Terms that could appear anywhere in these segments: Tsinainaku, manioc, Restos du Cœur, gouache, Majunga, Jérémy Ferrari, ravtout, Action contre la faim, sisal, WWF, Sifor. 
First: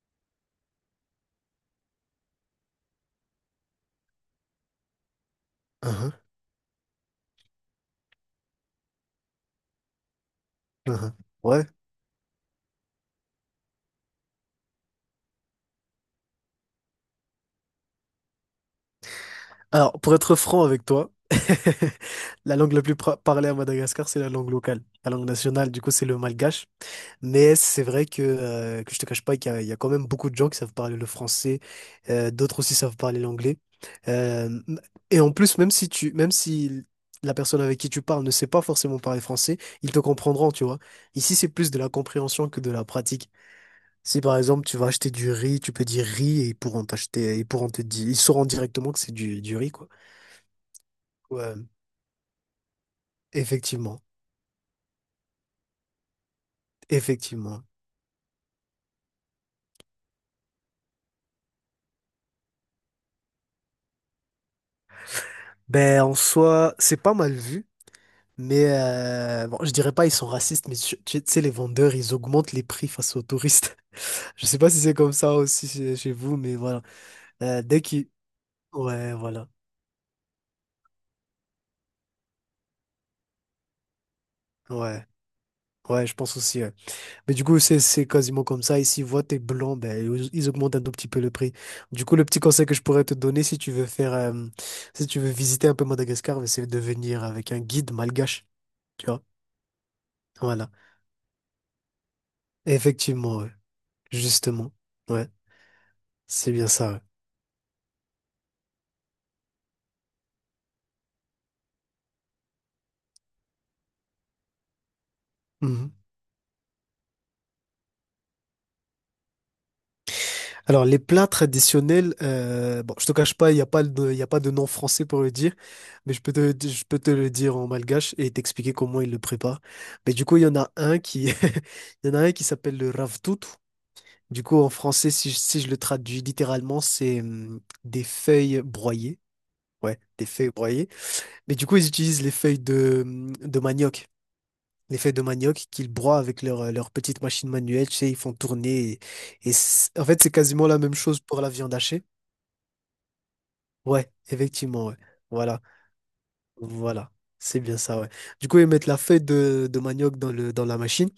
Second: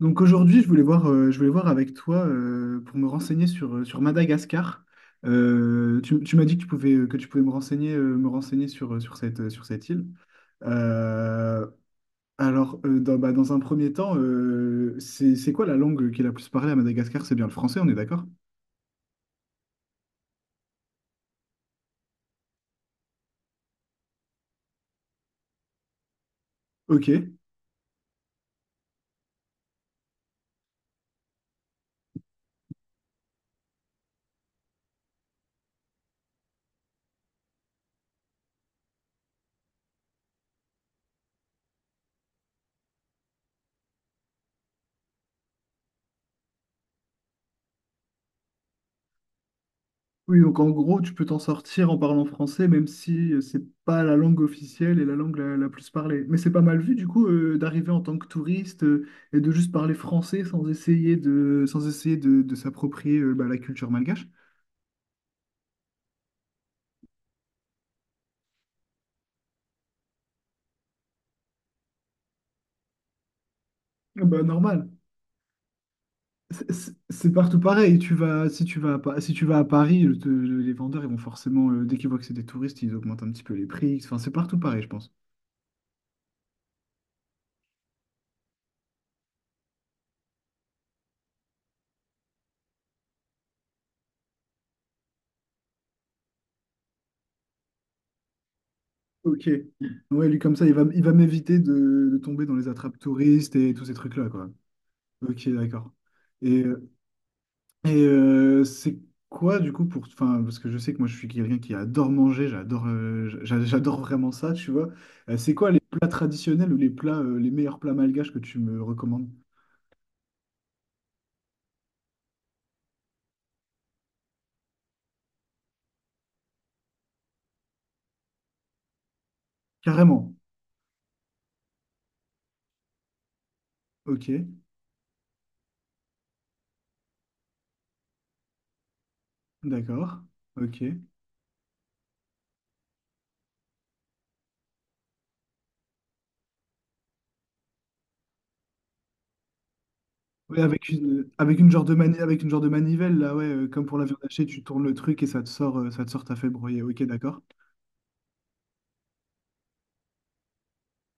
Donc aujourd'hui, je voulais voir avec toi, pour me renseigner sur Madagascar. Euh, Uhum, tu, tu m'as dit que tu pouvais me renseigner sur cette île. uhum. Ouais. Euh, alors, dans un premier temps, c'est quoi la langue qui est la plus parlée à Madagascar? C'est bien le français, on est d'accord? Alors, pour être franc avec toi, la langue la plus parlée à Madagascar, c'est la langue locale. La langue nationale, du coup, c'est le malgache. Ok. Mais c'est vrai que je te cache pas qu'il y a quand même beaucoup de gens qui savent parler le français, d'autres aussi savent parler l'anglais. Euh, et en plus, même si la personne avec qui tu parles ne sait pas forcément parler français, ils te comprendront, tu vois. Ici, c'est plus de la compréhension que de la pratique. Si par exemple tu vas acheter du riz, tu peux dire riz et ils pourront t'acheter, ils pourront te dire, ils sauront directement que c'est du riz, quoi. Oui, donc en gros, tu peux t'en Ouais, sortir en parlant français, même si, c'est effectivement, pas la langue officielle et la langue la plus parlée. Mais c'est pas mal vu, du coup, effectivement. d'arriver en tant que touriste, et de juste parler français, sans essayer de, de, s'approprier, bah, la culture malgache. Ben en soi, c'est pas mal vu. Mais bon, je dirais pas ils sont racistes, mais tu sais, les vendeurs, ils augmentent les prix face aux touristes. Ah bah, Je sais pas si normal. c'est comme ça aussi chez vous, mais C'est voilà. c'est- c'est partout Euh, dès pareil. qu'ils... Tu vas, si tu vas à, Ouais, Pa- si tu voilà. vas à Paris, les vendeurs, ils vont forcément, dès qu'ils voient que c'est des touristes, ils augmentent un petit peu les prix. Enfin, c'est partout pareil, je Ouais. pense. Ouais, je pense aussi, ouais. Mais du coup, c'est quasiment comme ça. Ici, voient t'es blanc, ben, ils augmentent un tout petit peu le prix. Du coup, le petit conseil que je pourrais te donner si tu veux faire, si tu veux visiter un peu Madagascar, ben, c'est de venir avec un guide malgache. Tu vois? Ok. Ouais, lui, comme ça, Voilà. il va, m'éviter de tomber dans les attrapes Effectivement, ouais. touristes et tous ces trucs-là, quoi. Justement. Ouais. Ok, d'accord. C'est Et, bien ça, ouais. c'est quoi du coup pour... Enfin, parce que je sais que moi je suis quelqu'un qui adore manger, j'adore vraiment ça, tu vois. C'est quoi les Mhm. plats traditionnels ou les meilleurs plats malgaches que tu me recommandes? Alors, les plats traditionnels, bon, je te cache pas, il n'y a pas de, il y a pas de nom français pour le dire, mais je peux te le dire en malgache et t'expliquer comment ils le préparent. Mais du Carrément. coup, il y en a un qui, il y en a un qui s'appelle le ravtout. Ok, Du coup, en français, si, si je le traduis littéralement, c'est des feuilles broyées. Ouais, d'accord. des feuilles Ok. broyées. Mais du coup, ils utilisent les feuilles de manioc. Les feuilles de manioc qu'ils broient avec leur, leur petite machine manuelle, tu sais, ils font tourner. Et c'est- en fait, c'est Oui, quasiment la même chose pour la avec une viande genre de hachée. mani- avec une genre de manivelle, là, ouais, comme pour la Ouais, viande hachée, tu tournes effectivement, le ouais. truc et ça te Voilà, sort, euh, ça te sort ta fait broyer. Ok, voilà. d'accord. C'est bien ça, ouais. Du coup, ils mettent la feuille de manioc dans le, dans la machine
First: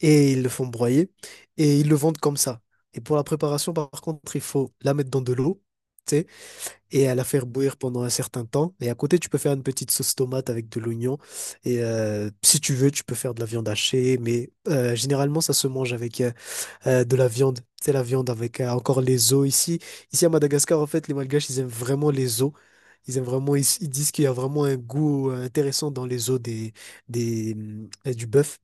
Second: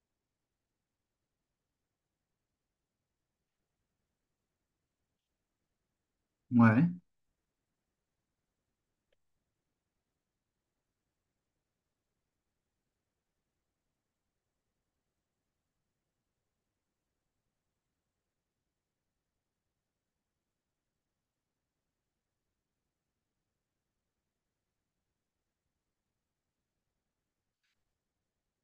et ils le font broyer et ils le vendent comme ça. Et pour la préparation, par contre, il faut la mettre dans de l'eau, tu sais, Ouais. et à la faire bouillir pendant un certain temps. Et à côté, tu peux faire une petite sauce tomate avec de l'oignon. Et si tu veux, tu peux faire de la viande hachée, mais généralement, ça se mange avec, de la viande. C'est la viande avec encore les os ici. Ici à Madagascar, en fait, les Malgaches, ils aiment vraiment les os. Ils aiment vraiment, ils disent qu'il y a vraiment un goût intéressant dans les os du bœuf.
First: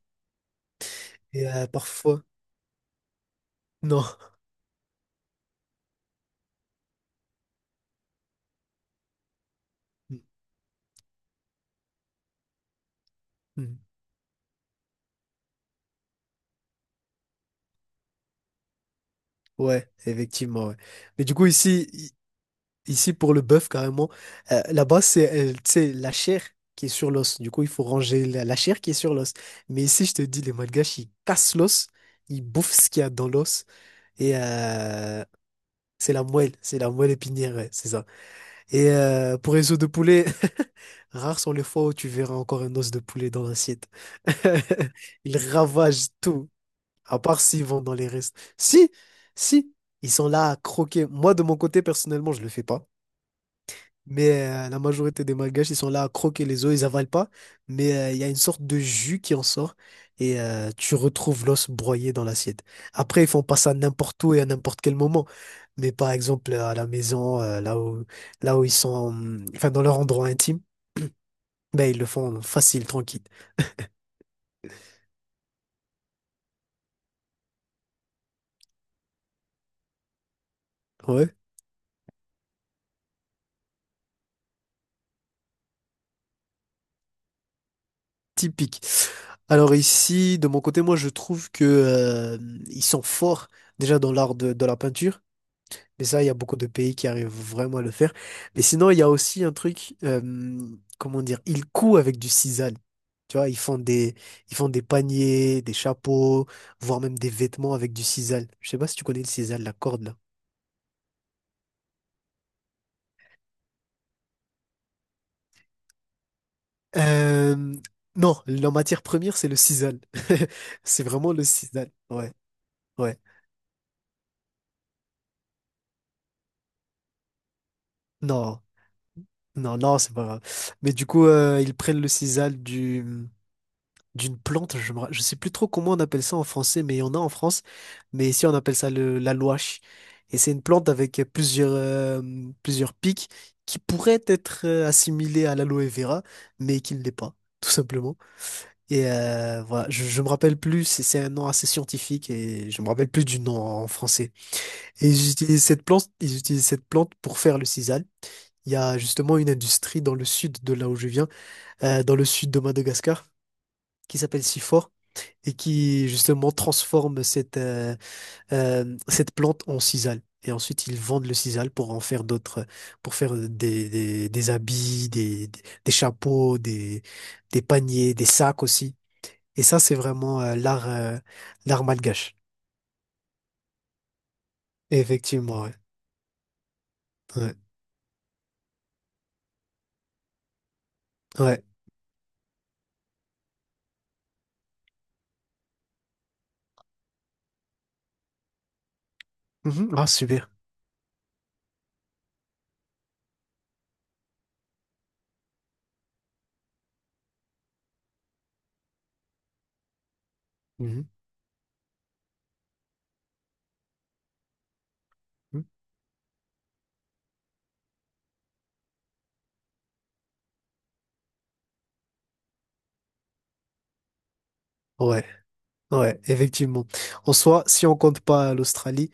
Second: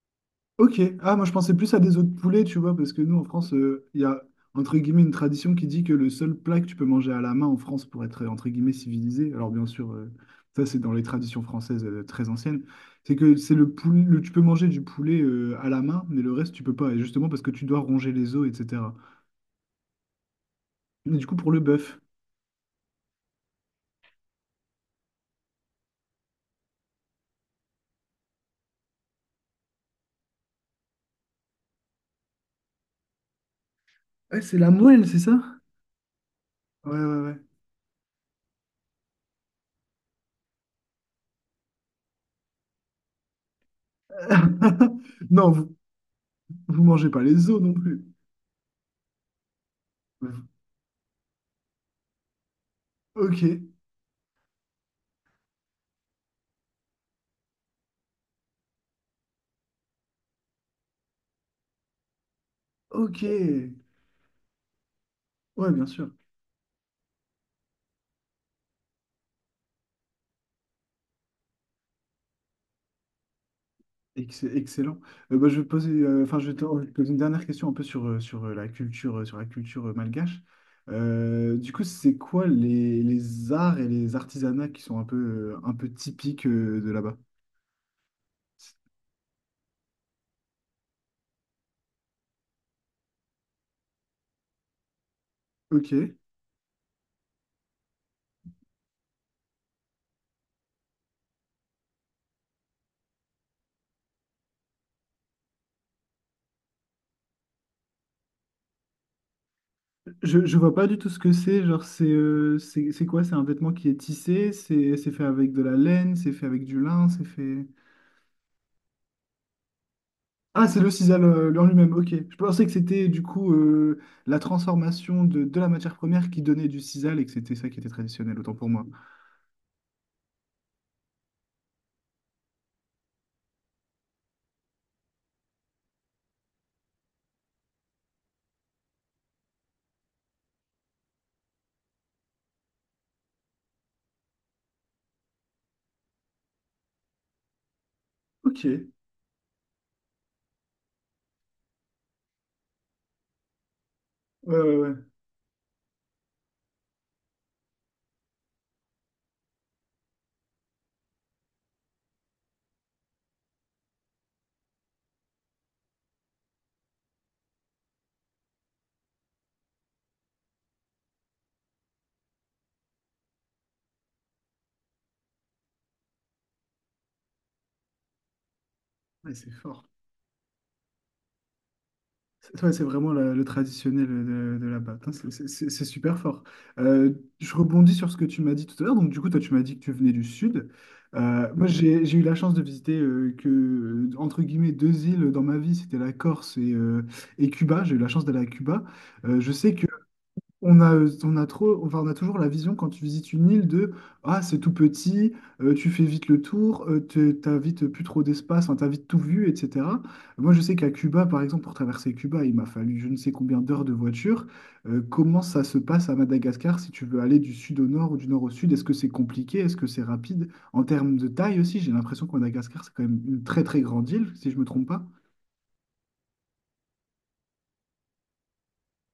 Ok, ah moi je Et pensais plus à des œufs de parfois, poulet, tu vois, parce que nous, en France, il y non. a entre guillemets une tradition qui dit que le seul plat que tu peux manger à la main en France pour être, entre guillemets, civilisé, alors bien sûr, Hum, ça, c'est dans les traditions françaises, très anciennes, c'est que c'est le hum. poulet, tu peux manger du poulet, à la main, mais le reste tu peux pas, et justement parce que tu dois ronger les os, etc. Ouais, effectivement, ouais. Mais Mais du du coup coup, pour le ici, bœuf, i- ici pour le bœuf, carrément, là-bas, c'est tu sais, la chair qui est sur l'os. Du coup, il faut ranger la chair qui est sur l'os. Mais ici, je te dis, les Malgaches, ils cassent l'os, ils bouffent ce qu'il y a dans l'os. Et, ouais, c'est la moelle, c'est euh, ça? C'est la Ouais, ouais, moelle ouais. épinière, ouais, c'est ça. Et pour les os de poulet, rares sont les fois où tu verras encore un os de poulet dans l'assiette. Ils Non, vous, ravagent tout, vous mangez à pas part les os s'ils non vont dans plus. les restes. Si, si, ils sont là à croquer. Moi, de mon côté, personnellement, je le fais pas. Ok, Mais la majorité des Malgaches, ils sont là à croquer les os, ils avalent pas. Mais il y a une sorte de jus qui en sort et tu retrouves l'os broyé dans l'assiette. ok, Après, ils font pas ça n'importe où et à n'importe quel moment. ouais, bien Mais sûr. par exemple, à la maison, là où ils sont, enfin, dans leur endroit intime, ben, ils le font facile, tranquille. Excellent. Bah, je vais poser, enfin, je vais te poser une dernière question un peu sur, sur la culture, malgache. Ouais, Du coup, c'est quoi les arts et les artisanats qui sont un peu typiques, de là-bas? typique. Alors ici, de mon côté, moi, je trouve que ils sont forts déjà dans l'art de la peinture. Ok. Mais ça, il y a beaucoup de pays qui arrivent vraiment à le faire. Mais sinon, il y a aussi un truc, comment dire, ils couent avec du sisal. Tu vois, ils font des paniers, des chapeaux, voire même des vêtements avec du sisal. Je sais pas si tu connais le sisal, la corde là. Je vois pas du tout ce que c'est. Genre, c'est quoi? C'est un vêtement qui est tissé, c'est fait avec de la laine, c'est fait avec du lin, c'est fait. Euh, non, la matière première, c'est le sisal. Ah, c'est le C'est sisal, vraiment le en sisal. lui-même, ok. Ouais, Je pensais que c'était ouais. du coup, la transformation de, la matière première qui donnait du sisal et que c'était ça qui était traditionnel, autant Non, pour moi. non, non, c'est pas grave. Mais du coup, ils prennent le sisal d'une plante, je me sais plus trop comment on appelle ça en français, mais il y en a en France. Mais ici, on appelle ça la gouache. Et c'est une plante avec plusieurs pics qui pourraient être assimilées à l'aloe vera, mais qui ne l'est pas, tout simplement. Ok, ouais, Et voilà, je me rappelle plus, c'est un nom assez scientifique et je me rappelle plus du nom en français. ouais, ouais. Et ils utilisent cette plante, ils utilisent cette plante pour faire le sisal. Il y a justement une industrie dans le sud de là où je viens, dans le sud de Madagascar, qui s'appelle Sifor et qui justement transforme cette plante en sisal. Et ensuite, ils vendent le sisal pour en faire d'autres, pour faire des habits, des chapeaux, des paniers, des sacs aussi. Ouais, c'est Et ça, fort. c'est vraiment l'art l'art malgache. C'est ouais, c'est vraiment le traditionnel de là-bas. Putain, c'est c'est- Effectivement, c'est- ouais. c'est super fort. Euh, je Ouais, rebondis sur ce que tu m'as dit tout à l'heure. Donc, du coup, toi, tu m'as dit que tu venais du sud. Euh, ouais. moi, j'ai eu la chance de visiter, entre guillemets, deux îles dans ma vie. C'était la Corse et Cuba. J'ai eu la chance d'aller à Cuba. Je sais Mhm. Ah, super. On a trop, enfin, on a toujours la vision quand tu visites une île de: ah, c'est tout petit, tu fais vite le tour, t'as vite plus trop d'espace, enfin, t'as vite tout vu, etc. Moi, je sais qu'à Mhm. Cuba par exemple, pour traverser Cuba, il m'a fallu je ne sais combien d'heures de voiture. Comment ça Mhm. se passe à Madagascar si tu veux aller du sud au nord ou du nord au sud? Est-ce que c'est compliqué? Est-ce que c'est rapide? En termes de taille aussi, j'ai l'impression que Madagascar, c'est quand même une très très grande île, si je me trompe pas. Ouais, ouais, effectivement. En soi, si on compte pas l'Australie,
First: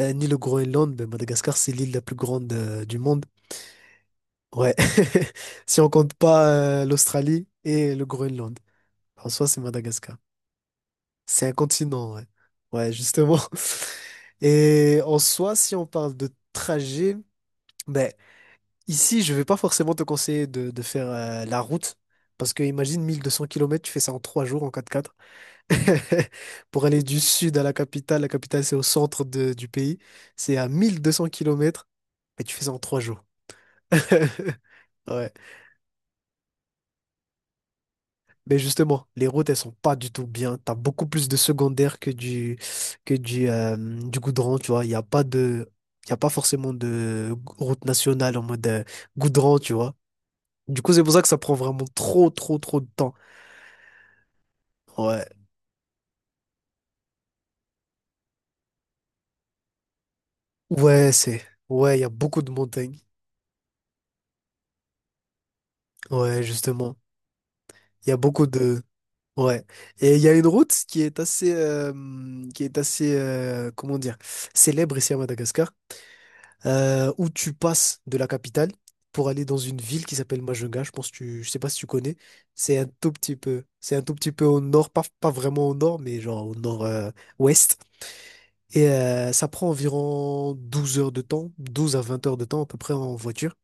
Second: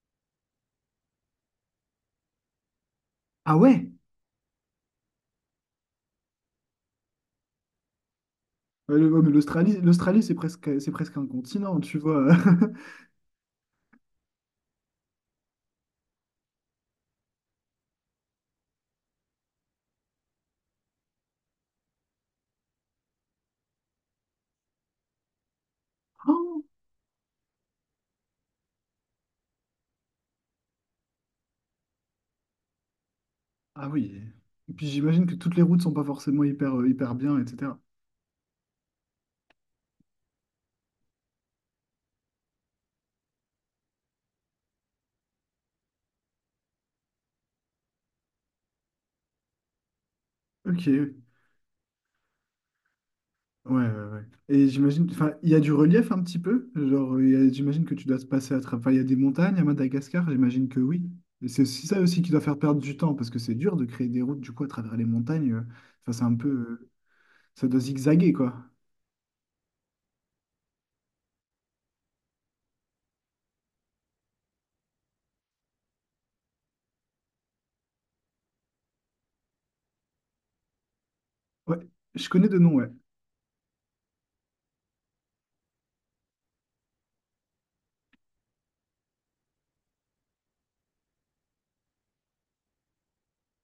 ni le Groenland, ben Madagascar, c'est l'île la plus grande du monde. Ah ouais, Ouais, si on compte pas l'Australie et le Groenland. Ouais, En mais soi, c'est l'Australie Madagascar. l'Australie c'est presque un C'est un continent, tu continent, ouais. vois. Ouais, justement. Et en soi, si on parle de trajet, ben, ici, je vais pas forcément te conseiller de faire la route. Parce que imagine 1 200 kilomètres, tu fais ça en 3 jours en quatre Pour aller du sud à la capitale c'est au centre du pays. C'est à 1 200 kilomètres, mais tu fais ça en 3 jours. Ah oui. Et puis j'imagine Ouais. que toutes les routes sont pas forcément hyper bien, etc. Mais justement, les routes, elles sont pas du tout bien. T'as beaucoup plus de secondaires que du goudron, tu vois. Il n'y a pas de, il y a pas forcément de route nationale en mode goudron, tu vois. Du Ok. coup, c'est Ouais, pour ça que ça prend vraiment trop, trop, trop de temps. ouais, ouais. Et j'imagine, Ouais. enfin, il y a du relief un petit peu. Genre, j'imagine que tu dois te passer à travers. Enfin, il y a des montagnes à Madagascar, j'imagine que oui. Ouais, c'est, Et c'est aussi ouais, ça il y a aussi qui doit beaucoup de faire perdre du montagnes. temps, parce que c'est dur de créer des routes du coup à travers les montagnes. Enfin, c'est un Ouais, peu. Justement. Ça doit Il y a zigzaguer, beaucoup quoi. de, ouais. Et il y a une route qui est assez, comment dire, célèbre ici à Madagascar, où tu passes de la capitale pour aller dans une ville qui s'appelle Majunga. Je pense que je sais pas si Ouais, tu connais. je connais de nom, C'est un ouais. tout petit peu, c'est un tout petit peu au nord, pas vraiment au nord, mais genre au nord-ouest. Et ça prend environ 12 heures de temps, 12 à 20 heures de temps à peu près en voiture.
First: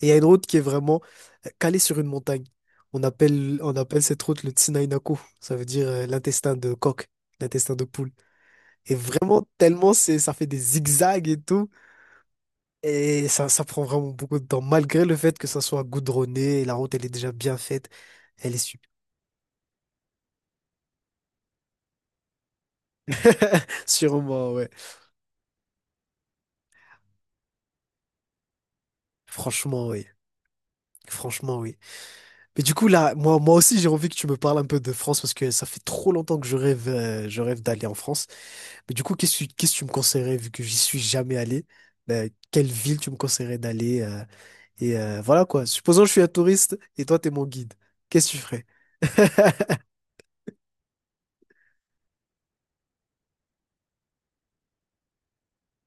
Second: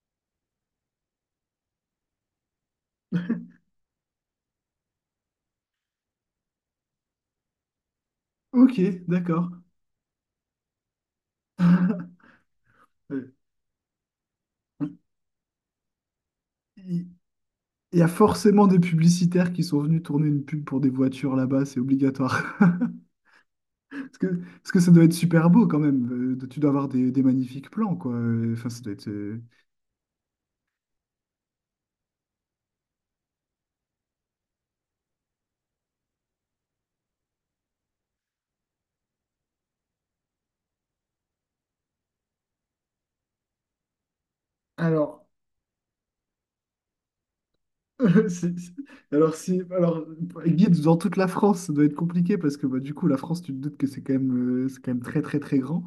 Et il y a une route qui est vraiment calée sur une montagne. On appelle cette route le Tsinainaku. Ça veut dire l'intestin de coq, l'intestin de poule. Ok, Et vraiment, d'accord. tellement c'est, ça fait des zigzags et tout. Et Euh, ça prend vraiment beaucoup de temps, malgré le fait que ça soit goudronné, la route elle Il est déjà bien faite, il y a elle est forcément des super. publicitaires qui sont venus tourner une pub pour des voitures là-bas, c'est obligatoire. Parce que, Sûrement, ouais. parce que ça doit être super beau quand même. Tu dois avoir des magnifiques plans, quoi. Enfin, ça doit être. Franchement, oui. Franchement, oui. Mais du coup, là, moi, moi aussi, j'ai envie que tu me parles un peu de France parce que ça fait trop longtemps que je rêve d'aller en France. Mais du coup, qu'est-ce que tu me conseillerais vu que j'y suis jamais allé? Ben, quelle ville tu me conseillerais d'aller? Et Alors, voilà quoi. Supposons que je suis un touriste et toi, t'es mon guide. Qu'est-ce que tu Si- ferais? si- alors, si, alors, guide dans toute la France, ça doit être compliqué parce que, bah, du coup, la France, tu te doutes que c'est quand même très, très, très grand.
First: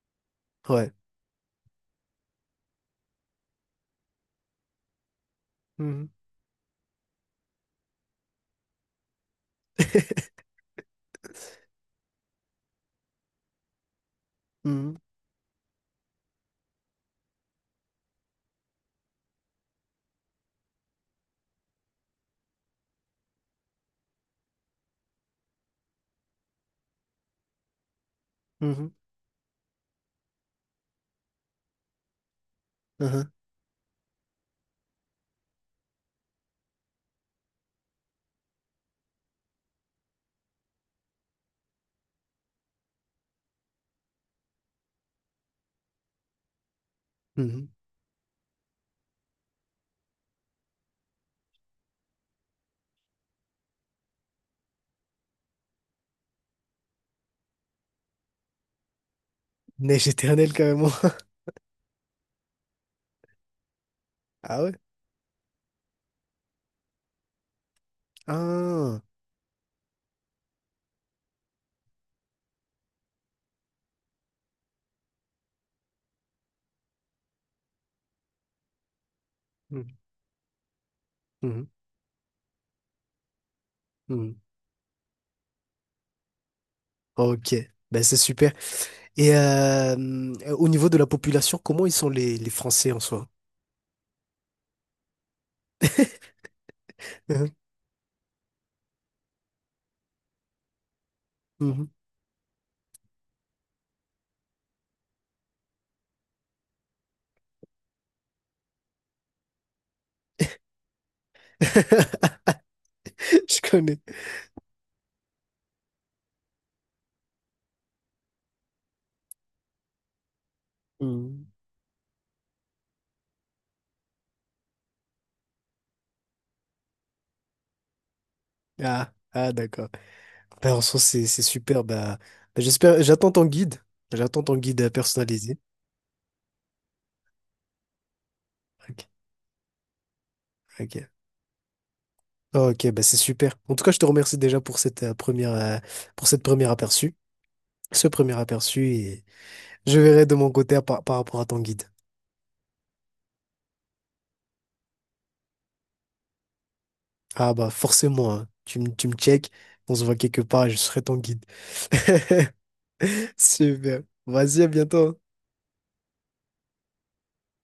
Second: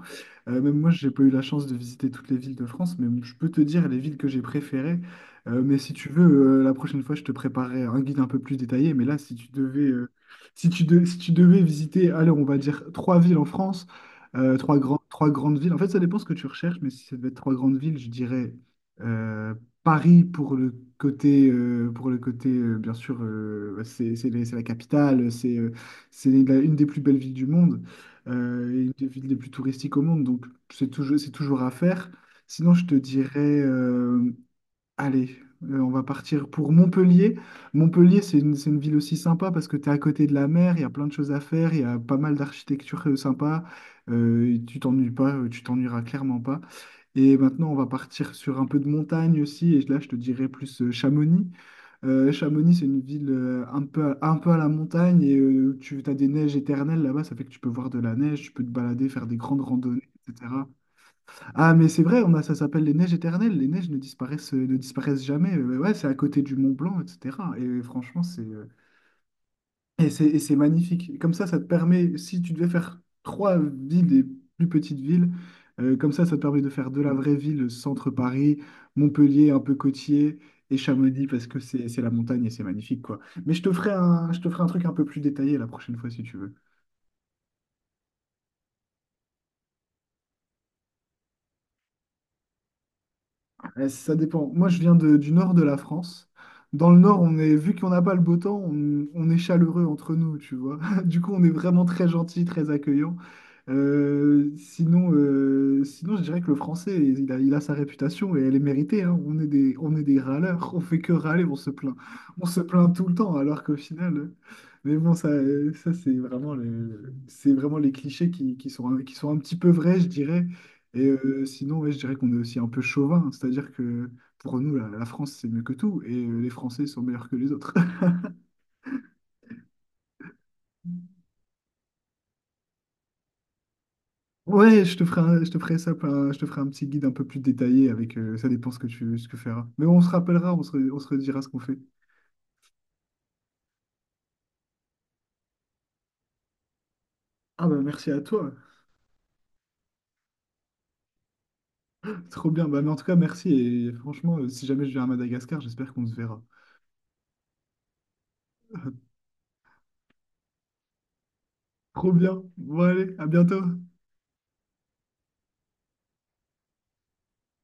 Même moi, Ouais. j'ai pas eu la chance de visiter toutes les villes de France, mais je peux te dire les villes que j'ai préférées. Mais si tu Mhm. veux, la prochaine fois, je te préparerai un guide un peu plus détaillé. Mais là, si tu devais, si tu devais visiter, alors on va dire trois villes en France, trois grandes villes. En fait, ça dépend ce que tu recherches, mais si ça devait être trois grandes villes, je dirais, euh, Paris pour le côté, bien sûr, bah, c'est la capitale, une des plus belles villes du monde, Mhm. Et une Mhm. des villes les plus touristiques au monde, donc c'est toujours à faire. Sinon, je te dirais, allez, on va partir pour Montpellier. Montpellier, c'est une ville aussi sympa parce que tu es à côté de la mer, il y a plein de choses à faire, il y a pas mal d'architecture, sympa, et tu t'ennuies pas, tu t'ennuieras clairement pas. Et Mhm. maintenant, on va partir sur un peu de montagne aussi. Et là, je te dirais plus, Chamonix. Chamonix, c'est une ville, un peu à la montagne et, tu as des neiges éternelles là-bas. Ça fait que tu peux voir de la neige, tu peux te balader, faire des grandes randonnées, Neige éternelle etc. carrément. Ah, mais c'est vrai, ça s'appelle les neiges éternelles. Les neiges ne disparaissent, Ah euh, ouais? ne disparaissent jamais. Ouais, c'est à côté du Mont Blanc, etc. Et franchement, c'est Ah. et c'est et c'est magnifique. Comme ça te permet, si tu devais faire trois villes, des plus petites villes, comme ça te permet de faire de la vraie ville, centre Paris, Montpellier un peu Mhm. côtier, et Chamonix parce que Mhm. c'est la montagne et c'est magnifique, quoi. Mais je te ferai un, Mhm. je te ferai un truc un peu plus détaillé la prochaine fois si tu veux. Ok. Ben c'est super. Et au niveau de la population, comment ils sont les Français en soi? Eh, ça dépend. Moi, je viens du nord de la France. Dans le nord, on Mhm. est, vu qu'on n'a pas le beau temps, on est chaleureux entre nous, tu vois. Du coup, on est vraiment Mhm. très gentil, très accueillant. Sinon, je dirais que le français, il a sa réputation et elle est méritée, hein. On est des râleurs, on fait que râler, on se plaint. On se plaint tout le temps, Je alors qu'au connais. final. Mais bon, ça c'est vraiment les clichés qui sont un petit peu vrais, je dirais. Et euh, Mhm. sinon, ouais, je dirais qu'on est aussi un peu chauvin, c'est-à-dire que pour nous, la France, c'est mieux que tout, et, les Français sont meilleurs que les autres. Ah, ah d'accord. Ben, en soi, c'est super. Ben, ben, j'espère, j'attends ton guide. J'attends ton guide Ouais, je personnalisé. te ferai ça, plein- je te ferai un petit guide un peu plus détaillé avec, ça dépend Ok. Ce que feras. Mais on se rappellera, on se Ok. redira ce qu'on fait. Ok, ben c'est super. En tout cas, je te remercie déjà pour cette première, pour cette première aperçu, Ah bah, ce merci à premier toi. aperçu. Je verrai de mon côté à par rapport à ton guide. Trop bien. Bah, mais en tout cas, merci. Et franchement, si jamais je viens à Madagascar, j'espère qu'on se verra. Ah bah forcément, hein. Tu me check, on se voit quelque part et je serai ton guide. Trop bien. Bon, allez, à bientôt. Super. Vas-y, à bientôt, hein.